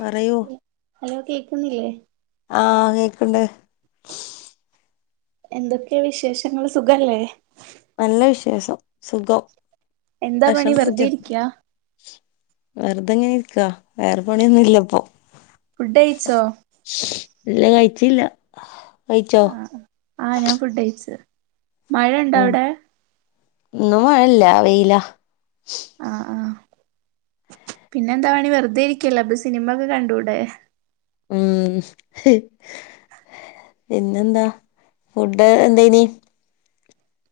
പറ യൂ ഹലോ കേക്കുന്നില്ലേ ആഹ് കേക്കണ്ട് എന്തൊക്കെയ വിശേഷങ്ങള് സുഖല്ലേ നല്ല വിശേസം സുഖം എന്താ പണി ഭക്ഷണം വെറുതെ കഴിച്ചോ ഇരിക്ക വെറുതെങ്ങനെര്ക്കാ വേറെ പണിയൊന്നുംല്ലപ്പൊ ഫുഡ്ഡയിച്ചോ ഇല്ല കഴിച്ചില്ല കയ്ച്ചോ ആഹ് ആഹ് ഞാൻ ഫുഡയ്ച്ച് മഴണ്ടോ അവിടെ ന്നും മഴല്ല വെയില ആഹ് ആഹ് പിന്നെന്താ പണി, വെറുതെ ഇരിക്കല്ലോ അപ്പൊ സിനിമക്കെ കണ്ടൂടെ ഉം പിന്നെന്താ ഫുഡ് എന്തേനി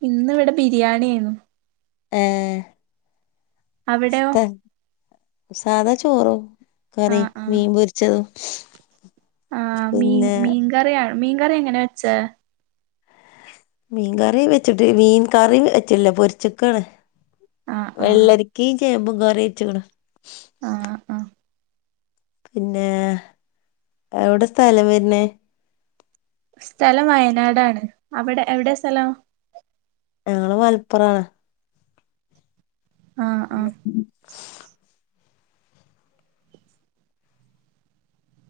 ഇന്ന് വിടെ ബിരിയാണി ഏന്നു ഏഹ് അവിടെയോ സ്ഥ സാധാ ചോറും കറി ആഹ് ആഹ് മീൻ പൊരിച്ചതും ആഹ് മീൻ പിന്നെ മീൻകറിയാണ്, മീൻകറി എങ്ങനെ വെച്ച മീൻ കറി വെച്ച്ട്ട് മീൻ കറി വി വെച്ചട്ട്ല്ല, പൊര്ച്ചക്കാണ് ആഹ് ആഹ് വെള്ളരിക്കിം ചേമ്പും കറിച്ച്ക്ക്‌ണ് ആഹ് അ പിന്നെ എവിടെ സ്ഥലം വര്നെ സ്ഥലം വയനാടാണ് അവിടെ എവിടെ സ്ഥലം ഞങ്ങള് മലപ്പുറാണ് ആഹ് ഉ ആഹ്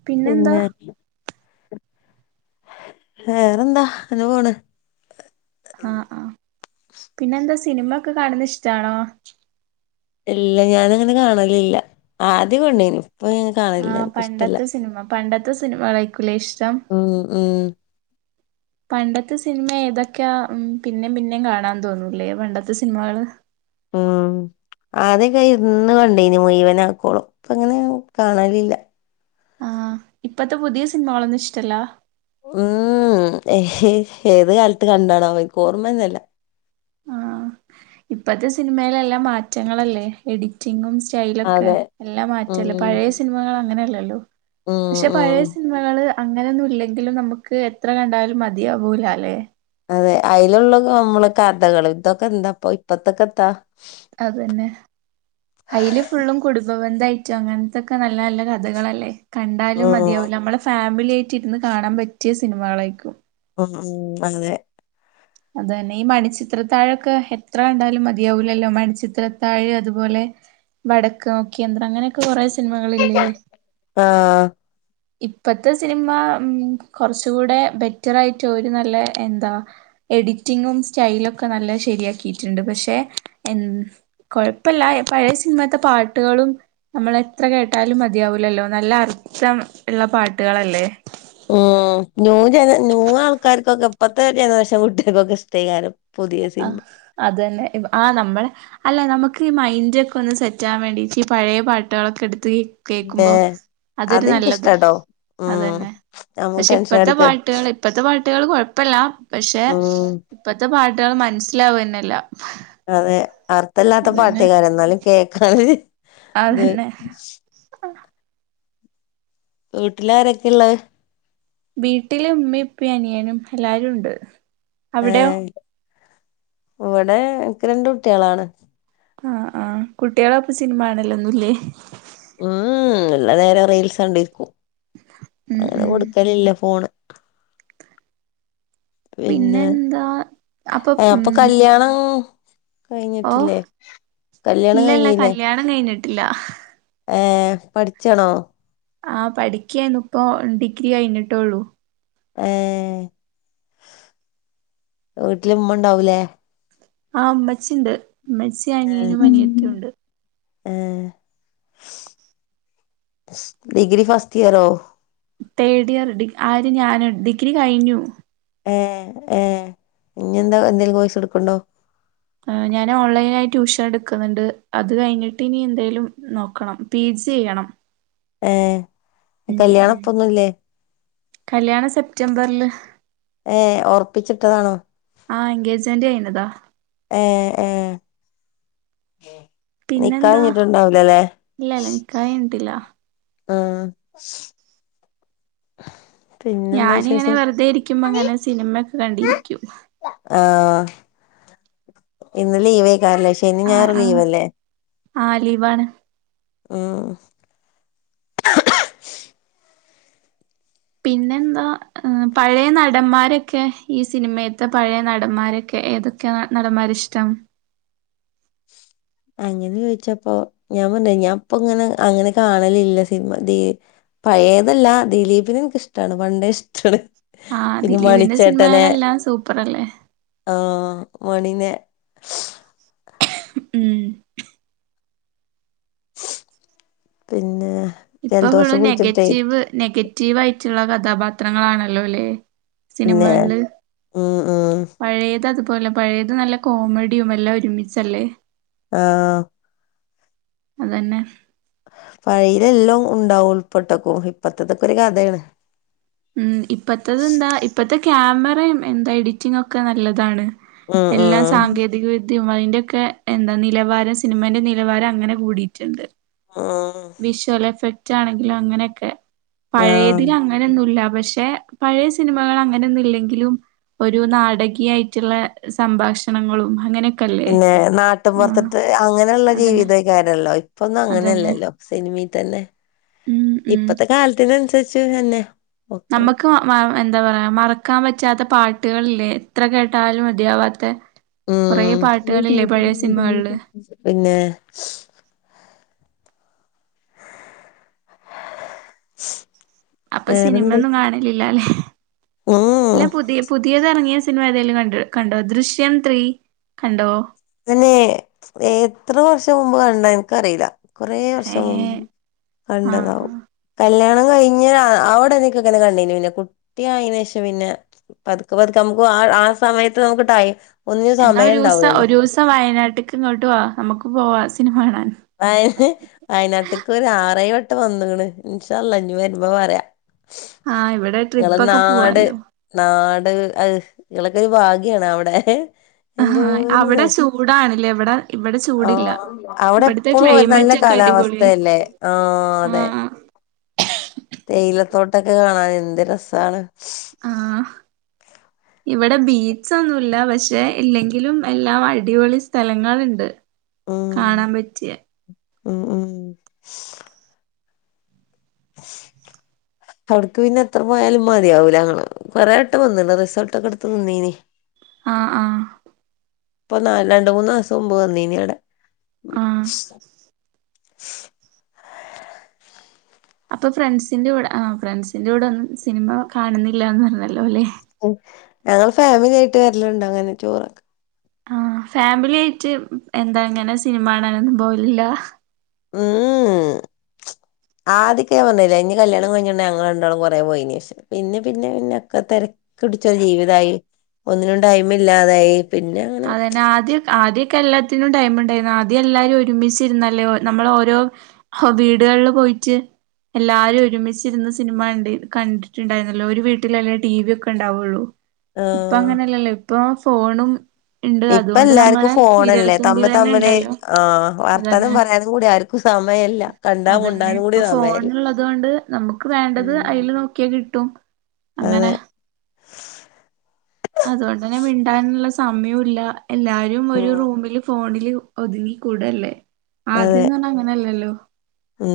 പിന്നെന്താ പിന്നെ വേറെന്താ ങ്ങനെ പോണ് ആഹ് ആഹ് പിന്നെന്താ സിനിമക്കെ കാണുന്നത് ഇഷ്ടാണോ ഇല്ല ഞാനങ്ങനെ കാണലില്ല ആദ്യംകൊണ്ടീനു, പ്പ ഇങ്ങനെ കാണലില്ല ആഹ് ൻക്ക്ഷ്ടല്ല പണ്ടത്തെ സിനിമ പണ്ടത്തെ സിനിമകളായിക്കൂലേ ഇഷ്ടം ഉം ഉം പണ്ടത്തെ സിൻമ ഏതൊക്കെയാ ഉം പിന്നേം പിന്നേം കാണാന്തോന്നൂലേ പണ്ടത്തെ സിനിമകള് ഉം ആദ്യക്കെ ഇരുന്ന് കണ്ടേനി മുഴവന ക്കോളു ഇപ്പങ്ങനെ കാണലില്ല ആഹ് ഇപ്പത്തെ പുതിയ സിനിമാളൊന്നും ഇഷ്ടല്ല ഹ്മ്മ് [inaudible] ഏത് കാലത്ത് കണ്ടാണാവോ ഇന്ക്ക് ഓർമ്മന്നല്ല ആഹ് ഇപ്പത്തെ സിനിമയിലെല്ലാം മാറ്റങ്ങളല്ലേ എഡിറ്റിങ്ങും സ്റ്റൈലൊക്കെ അതെ എല്ലാം മാറ്റല്ലേ പഴയെ സിനിമകളങ്ങനെയല്ലല്ലോ ഹ്മ്മ് ഹ്മ്മ് മകള് അങ്ങനൊന്നും ഇല്ലെങ്കിലും നമുക്ക് എത്ര കണ്ടാലും മതിയാവൂല ല്ലെ അതെ അയിലുള്ള നമ്മളെ കഥകള് ഇതൊക്കെ എന്താ ഇപ്പൊ ഇപ്പത്തൊക്കെ എത്താ അതന്നെ അയില് ഫുള്ളും കുടുംബബന്ധയിട്ടും അങ്ങൻത്തൊക്കെ നല്ല നല്ല കഥകളല്ലേ കണ്ടാലും ഉം മതിയാകൂല്ല നമ്മളെ ഫാമിലിയായിട്ട് ഇരുന്ന് കാണാൻ പറ്റിയ സിനിമകളായിരിക്കും ഓഹ് ഹ്മ്മ് അതെ. അത്തന്നെ ഈ മണചിത്രത്താഴൊക്കെ എത്ര കണ്ടാലും മതിയാവൂലല്ലോ മണിച്ചിത്രത്താഴ് അതുപോലെ വടക്ക് നോക്കി യന്ത്രം അങ്ങനൊക്കെ കൊറെ സിനിമകളില്ലേ ആഹ് ഇപ്പത്തെ സിനിമ ഹ്മ്മ് കൊറച്ചുടെ ബെറ്ററായിട്ട് ഒര് നല്ലെ എന്താ എഡിറ്റിങ്ങും സ്റ്റൈലൊക്കെ നല്ല ശെരിയാക്കിട്ട്ണ്ട് പക്ഷെ എൻ കൊഴപ്പല്ല പഴയെ സിനിമേത്തെ പാട്ടുകളും നമ്മളെത്ര കേട്ടാലും മതിയാവൂലല്ലോ നല്ല അർത്ഥം ഇള്ള പാട്ടുകളല്ലേ ഹ്മ്മ് ന്യൂ ജന ന്യൂ ആൾക്കാർക്കൊക്കെ ഇപ്പഴത്തെ ജനറേഷൻ കുട്ടിയേൾക്കൊക്കെ ഇഷ്ട്ടേക്കാരും ആഹ് അതന്നെ ആഹ് നമ്മളെ അല്ല നമുക്ക് ഈ മൈൻഡോക്കെ ഒന്ന് സെറ്റാവാൻ വേണ്ടിട്ട് ഈ പഴയ പാട്ടുകളൊക്കെ എടുത്ത് പിന്നെ കേക്കുമ്പോ അതൊരു നല്ലത് അതെനിക്കിഷ്ടാട്ടോ ഉം അതന്നെ നമുക്ക് പക്ഷെ ടെൻഷൻ ഇപ്പത്തെ അടിക്ക പാട്ടുകള് ഇപ്പത്തെ പാട്ടുകള് കൊഴപ്പല്ല പക്ഷെ ഉം ഇപ്പത്തെ പാട്ടുകള് മനസ്സിലാവന്നെല്ല അതെ അർഥല്ലാത്ത പാട്ടേക്കാരം ഇന്നാലും കേക്കാന് ഒര്ത്. അതന്നെ വീട്ടിലാരൊക്കെയ്ള്ളെ വീട്ടില് ഇമ്മി ഇപ്പിമ് അനിയനും എല്ലാരുണ്ട്. അവിടെയോ ഇവടെ എനിക്ക് രണ്ട് കുട്ടിയേളാണ്. ആഹ് ആഹ് കുട്ടിയളപ്പം സിനിമ കാണല്ലോന്നുംല്ലേ ഹ്മ്മ് ഹ്മ്മ് ഇല്ല നേരം റീൽസണ്ടിരിക്കും ഉം അങ്ങനെ ഉം കൊടുക്കലില്ല ഫോണ് [inaudible] പിന്നെ പിന്നെന്താ അപ്പൊ ഏഹ് ഉം അപ്പ കല്യാണോ ഓ കഴിഞ്ഞ്ട്ടില്ലേ കല്യാണം കഴിഞ്ഞില്ലേ ല്യാണം കഴ്ഞ്ഞിട്ടില്ല. ഏഹ് പഠിച്ചാണോ ആഹ് പഠിക്കാണ് ഇപ്പൊ ഡിഗ്രി കഴ്ഞ്ഞിട്ടൊള്ളൂ. ഏഹ്, വീട്ട്ല് ഇമ്മണ്ടാവൂലേ ആഹ് ഇമ്മച്ചിണ്ട് ഇമ്മച്ചി ഏഹ് അനിയനും അനിയത്തിയുണ്ട്. ഏഹ് [inaudible] ഡിഗ്രി ഫസ്റ്റിയറോ തേർഡിയർ ഡി ആര് ഞാനോ ഡിഗ്രി കഴിഞ്ഞു ഏഹ് ഏഹ് ഇനിന്താ എന്തെങ്കിലും കോയ്സെടുക്ക്ണ്ടോ ഞാന് ഓൺലൈനായി ട്യൂഷനെടുക്കുന്നുണ്ട് അത് കഴിഞ്ഞിട്ട് ഇനി എന്തേലും നോക്കണം പി ജി ചെയ്യണം ഏഹ് ഉം കല്യാണം ഉം ഇപ്പൊന്നുല്ലേ കല്യാണം സെപ്റ്റംബറില് ഏഹ് ഒറപ്പിച്ചിട്ടതാണോ ആഹ് എൻഗേജ്മെന്റ് കഴിഞ്ഞതാ ഏ ഏ ഉം നിക്കാഹ്‌ [unintelligible] തുണ്ടാവുലല്ലേ കാഴ്‌ ഞ്ഞ്ട്ട്ല്ലാ ആഹ് പിന്നെന്താ ഞാനിങ്ങനെ വിശേഷം വെറ്തേ ഇരിക്കുമ്പങ്ങനെ സിനിമക്കെ കണ്ടിരിക്കും ആഹ് ഇന്ന് ലീവേക്കാരം ല്ലേ ശനി ആഹ് ഞായറും ആഹ് ലീവല്ലേ ആഹ് ലീവാണ് ആഹ് പിന്നെന്താ പഴേ നടമ്മാരൊക്കെ ഈ സിനിമേത്തെ പഴേ നടന്മാരൊക്കെ ഏതൊ ക്കെ നടമ്മാരെ ഇഷ്ടം അങ്ങനെ ചോയ്ച്ചപ്പോ ഞാൻ പർഞ്ഞ്ലെ ഞാൻ ഇപ്പ ഇങ്ങനെ അങ്ങനെ കാണലില്ല സിനിമ ദി പഴേതല്ല ദിലീപിനെ ഇൻക്ക്ഷ്ടാണ് പണ്ടേ ഇഷ്ടാണ് ആഹ് പിന്നെ ദിലീപിന്റെ മണിച്ചേട്ടനെ സിൻമെളെല്ലാം സൂപ്പറല്ലേ ആഹ് മണിനെ ഉം പിന്നേ ഇപ്പൊ ഫുള്ളും നെഗറ്റീവ് നെഗറ്റീവ് ആയിറ്റ്ള്ള കഥാപാത്രങ്ങളാണല്ലോല്ലെ പിന്നെ സിനിമേൾള് ഉം ഉം പഴേത് അതുപോലെ പഴേത് നല്ല കോമഡ്യും എല്ലാം ഒരുമിച്ചല്ലേ ആഹ് അതന്നെ പഴീലെല്ലം ഉണ്ടാവും ഉൾപ്പെട്ടക്കും ഇപ്പത്തതൊക്കെ ഒരു കഥേണ് ഉം ഇപ്പത്തെത് എന്താ ഇപ്പയ്ത്തെ ക്യാമറയും എന്താ എഡിറ്റിംങ്ങ് ഒക്കെ നല്ലതാണ് ഉം എല്ലാം ഉം സാങ്കേതിക വി ദ്യിം അയ്‌ന്റൊക്കെ എന്താ നിലവാരം സിനിമന്റെ നിലവാരം അങ്ങനെ കൂടിയിറ്റ്ണ്ട് ആഹ് വിഷ്വൽ എഫക്റ്റ് ആണെങ്കിലും അങ്ങനെക്കെ ആഹ് പഴേതിനെ അങ്ങ ങ്ങനൊന്നുല്ല പക്ഷെ പഴേ സിനിമകൾ അങ്ങനെയൊന്നും ഇല്ലെങ്കിലും ഒരു നാടകീയായ്റ്റ്ള്ളെ സംഭാഷണങ്ങളും അങ്ങനെ പിന്നെ നാട്ടും പൊർത്ത്ത്ത് അങ്ങനെയുള്ള അതന്നെ ജീവിതെയ്ക്കാരല്ലോ ഇപ്പൊന്നും അതന്നെ അങ്ങനെയല്ലല്ലോ സിനിമീതന്നെ ഉം ഉം ഇപ്പത്തെ കാലത്തിനൻസരിച്ച് തന്നെ ഒക്കെ നമ്മക്ക് ആ മാ എന്താ പറയാ മറക്കാൻ പറ്റാത്ത പാട്ട്കളില്ലേ എത്ര കേട്ടാലും മതിയാവാത്തെ കൊറെ പാട്ടുകളില്ലേ പഴേ സിനിമകൾള് പിന്നേ [inaudible] അപ്പൊ വേറെന്ത് സിനിമയൊന്നും കാണലില്ല അല്ലേ ഉം അല്ല പുതിയ പുതിയത് എറങ്ങിയ സിൻമെതേലും കണ്ട് കണ്ടോ ദൃശ്യം ത്രീ കണ്ടോ തന്നേ എത്ര വർഷം മുമ്പ് കണ്ടാ ഇൻക്കറീല്ല കൊറേ ഏ വർഷം മുമ്പ് ആ ആ കണ്ടതാവും കല്യാണം കഴിഞ്ഞ് ഒരാ ആ ഉടനെക്കെങ്ങനെ കണ്ടീനി പിന്നെ കുട്ടി ആയീനേഷം പിന്നെ പത്ക്കെ പത്ക്കെ നമുക്ക് ആ ആ സമയത്ത് നമുക്ക് ടൈ ഒന്ന്നും സമയം ഇണ്ടാവുലല്ലോ ത്ത വയനാട്ട്ക്ക് ഇങ്ങോട്ട് വാ നമുക്ക് പോവാ സിനിമ കാണാൻ ഏഹ് ഹ് വയനാട്ടേക്ക് ഒരു ആറ് ഏഴ് വട്ടം വന്നക്ക്ണ് ഇൻശാ അല്ലാഹ് ഇനി വരുമ്പോ വരാ ആഹ് ഇവിടെ ഞങ്ങളെ ട്രിപ്പൊക്കെ നാട് പോവാലോ നാട് ഇങ്ങളൊക്കെ ഒരു ഭാഗ്യാണ് അവിടെ എന്തോ ആഹ് അവിടെ ചൂടാണ്ല്ലേ ഇവിടെ ഇവിടെ ചൂടില്ല ആഹ് അവിടെ ഇവിടുത്തെ എപ്പോഴും നല്ല ക്ലൈമറ്റ് ഒക്കെ അടിപൊളിയാ കാലാവസ്ഥയല്ലേ ആഹ് അതെ ആഹ് തേയിലത്തോട്ടൊക്കെ കാണാൻ എന്ത് രസമാണ് ആഹ് ഇവിടെ ബീചൊന്നുല്ല പക്ഷെ ഇല്ലെങ്കിലും എല്ലാം അടിപൊളി സ്ഥലങ്ങളുണ്ട് ഉം കാണാൻ പറ്റിയ ഉം ഉം അവിടക്ക് പിന്നെ എത്ര പോയാലും മതിയാവൂല ന്ന് തോന്ന് കൊറേ വട്ടം വന്ന് ണ് റിസോൾട്ട് ഒക്കെ എടുത്ത് നിന്നീനി ആഹ് ആഹ് ഇപ്പൊ ന രണ്ട് മൂന്ന് ദിവസം മുമ്പ് വന്നീനി അവിടെ ആഹ് അപ്പൊ ഫ്രണ്ട്സിന്റെറെ കൂടെ ആഹ് ഫ്രണ്ട്സിന്റെ കൂടെ ഒന്നും സിനിമ കാണുന്നില്ലന്ന് പറഞ്ഞല്ലോ അല്ലെ ഞങ്ങൾ ഫാമിലി ആയിട്ട് വരലുണ്ട് അങ്ങനെ ടൂറൊക്കെ ആഹ് ഫാമിലി ആയിട്ട് എന്താ അങ്ങനെ സിനിമ കാണാനൊന്നും പോവലില്ല മ്മ് ആദ്യാക്കെ ഞാൻ പറഞ്ഞില്ലേ ഇനി കല്യാണം കഴിഞ്ഞുണ്ട ഞങ്ങൾ രണ്ടാളും കൊറേ പോയിന് ശേഷം പിന്നെ പിന്നെ പിന്ന ഒക്കെ തിരക്കി പിടിച്ച ജീവിതമായി ഒന്നിനും ടൈമ ഇല്ലാതായി അതന്നെ ആദ്യം ആദ്യമൊക്കെ എല്ലാത്തിനും ടൈമ ഉണ്ടായിരുന്നു ആദ്യം എല്ലാരും ഒരുമിച്ചിരുന്നല്ലേ നമ്മള ഓരോ ആഹ് വീടുകളില് പോയിട്ട് എല്ലാരും ഒരുമിച്ചിരുന്ന് സിനിമ കണ്ട കണ്ടിട്ടുണ്ടായിരുന്നല്ലോ ഒരു വീട്ടിലല്ലേ ടി വി ഒക്കെ ഉണ്ടാവുള്ളൂ ഇപ്പ ആഹ് അങ്ങനല്ലല്ലോ ഇപ്പൊ ഫോണും ഉണ്ട് ഇപ്പ അതുകൊണ്ട് എല്ലാർക്കും നമ്മളെ ഫോണല്ലേ വിരൽത്തുമ്പിൽ തമ്മി തന്നെ തമ്മില് ഉണ്ടല്ലോ ആഹ് വർത്താനം അതന്നെ പറയാനും കൂടി ആർക്കും സമയല്ല കണ്ടാ അതാണ് മുണ്ടാനും കൂടി ഇപ്പൊ സമയല്ല ഫോണള്ളത് കൊണ്ട് നമുക്ക് വേണ്ടത് ഉം അതിൽ നോക്കിയാ കിട്ടി ട്ടും അങ്ങനെ അതെ അതുകൊണ്ട് തന്നെ വിണ്ടാനുള്ള സമയവും ഇല്ല എല്ലാരും ഒരു ഉം റൂമില് ഫോണില് ഒതുങ്ങി കൂടല്ലേ ആദ്യംന്നും പറഞ്ഞാ അങ്ങനെല്ലല്ലോ ആ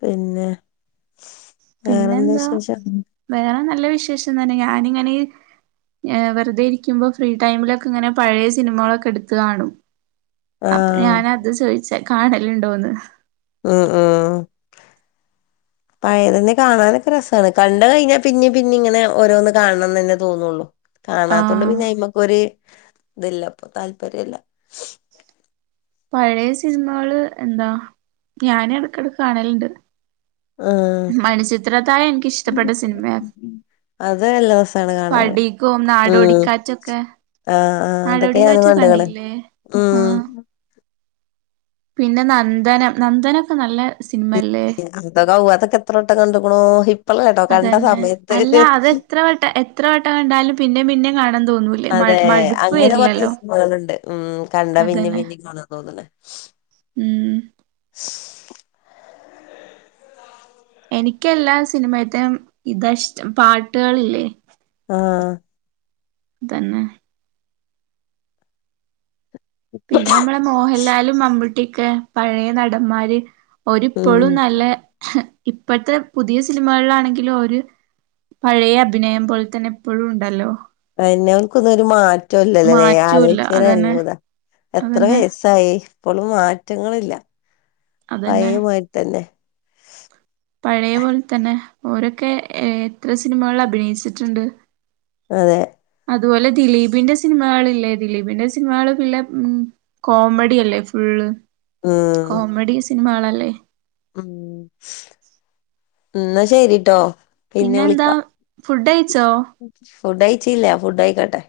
പിന്നെ വേറെന്താ പിന്നെന്താ വിശേഷം വേറെ നല്ല വിശേഷം തന്നെ ഞാനിങ്ങനെ വെറുതെ ഇരിക്കുമ്പോ ഫ്രീടൈമിലൊക്കെ ഇങ്ങനെ പഴയ സിനിമകളൊക്കെ എടുത്ത് കാണും അപ്പൊ ആഹ് ഞാാനത് ചോയിച്ച കാണലുണ്ടോന്ന് ഉം ഉം ആ പിന്നെ കാണാനൊക്കെ രസമാണ് കണ്ട കഴിഞ്ഞാൽ പിന്നെ പിന്നെ ഇങ്ങനെ ഓരോന്ന് കാണണംന്ന് തന്നെ തോന്നള്ളു കാണാത്തൊണ്ട് ആഹ് പിന്നെൈമക്കൊരു ഇത് ല്ല ഇപ്പൊ താല്പര്യല്ല പഴയ സിനിമകള് എന്താ ഞാന ഇടക്കിടക്ക് കാണലുണ്ട് ഉം മണചിത്രതാ യം എനിക്ക് ഇഷ്ടപ്പെട്ട സിനിമയ അത് നല്ല രസാണ് കാണാന് സ്പടികോം ഉം നാടോടിക്കാറ്റൊക്കെ ആഹ് ആഹ് അതൊക്കെ നാടോടി ഞാനും കാറ്റ് കണ്ട്ക്ക്ണ് കണ്ടില്ലേ ആഹ് ഉം പിന്നെ നന്ദനം നന്ദനൊക്കെ നല്ലെ സിനിമല്ലേ [unintelligible] അതൊക്കെ എത്ര വട്ടം കണ്ട്ക്ക്ണോ അതന്നെ അല്ലാ അത് എത്ര വട്ടെ എത്ര വട്ടം കണ്ടാലും പിന്നേം പിന്നേം കാണാൻ തോന്നൂല്ലേ അതെ അങ്ങനെ കൊറച്ച് സിനിമകള്ണ്ട് ഉം കണ്ടാ പിന്നേം അതന്നെ പിന്നേം കാണാ തോന്ന്ണെ ഉം എനിക്ക്യെല്ലാ സിനിമേല്ത്തേ ഇതാ ഇഷ്ടം പാട്ട്കളില്ലേ ആഹ് തന്നെ പിന്നെ അമ്മളെ മോഹൻലാലും മമ്മൂട്ടിയക്കെ പഴയെ നടന്മാര് ഓര് ഉം ഇപ്പളും നല്ലെ ഇപ്പഴത്തെ പുതിയ സിനിമകള്ലാണെങ്കിലും ഓര് പഴയ അഭിനയം പോല്തന്നെ ഇപ്പഴുണ്ടല്ലോ അതെന്നെ അവല്ക്ക്ന്നൊരു മാ റ്റവും ഇല്ലല്ലോല്ലേ മാറ്റൂല്ല ആലോച്ച്ണേ അതന്നെ അത്ഭുതാ എത്രെ അതന്നെ വയസ്സായി ഇപ്പളും മാറ്റങ്ങളില്ല അതന്നെ പഴേമാരി തന്നെ പഴേ പോല്തന്നെ ഓരൊക്കെ ഏഹ് എത്ര സിനിമകള്ല് അഭിനയിച്ചിട്ട്ണ്ട് അതെ അതുപോലെ ദിലീപിന്റെ സിനിമകള്ല്ലേ ദിലീപിന്റെ സിനിമകള് പിള്ളെ ഉം കോമഡി അല്ലേ ഫുള്ള് ഉം കോമഡി സിനിമകാണാല്ലേ ഉം എന്നാ ശരിട്ടോ പിന്നെ എന്താ ഫുഡഴിച്ചോ ഫുഡയിച്ചീല്ലാ ഫുഡയിക്കട്ടെ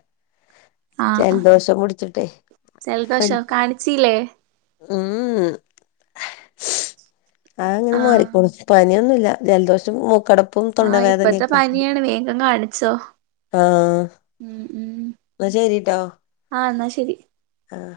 ആഹ് ആഹ് ജലദോഷം പുട്ച്ചിട്ടേ ഫ്രൻ സിലേ ഉം ആഹ് അങ്ങനെ മാറിക്കോളും പനിയൊന്നുല്ല ജലദോഷം മൂക്കട പ്പും തൊണ്ട ആഹ് ഇപ്പത്തെ വേദനെക്കെണ്ട് പനിയാണ് വേഗം കാണിച്ചോ ആഹ് ഉം ഉം ന്നാ ശരിട്ടോ ആഹ് എന്നാ ശരി ആഹ്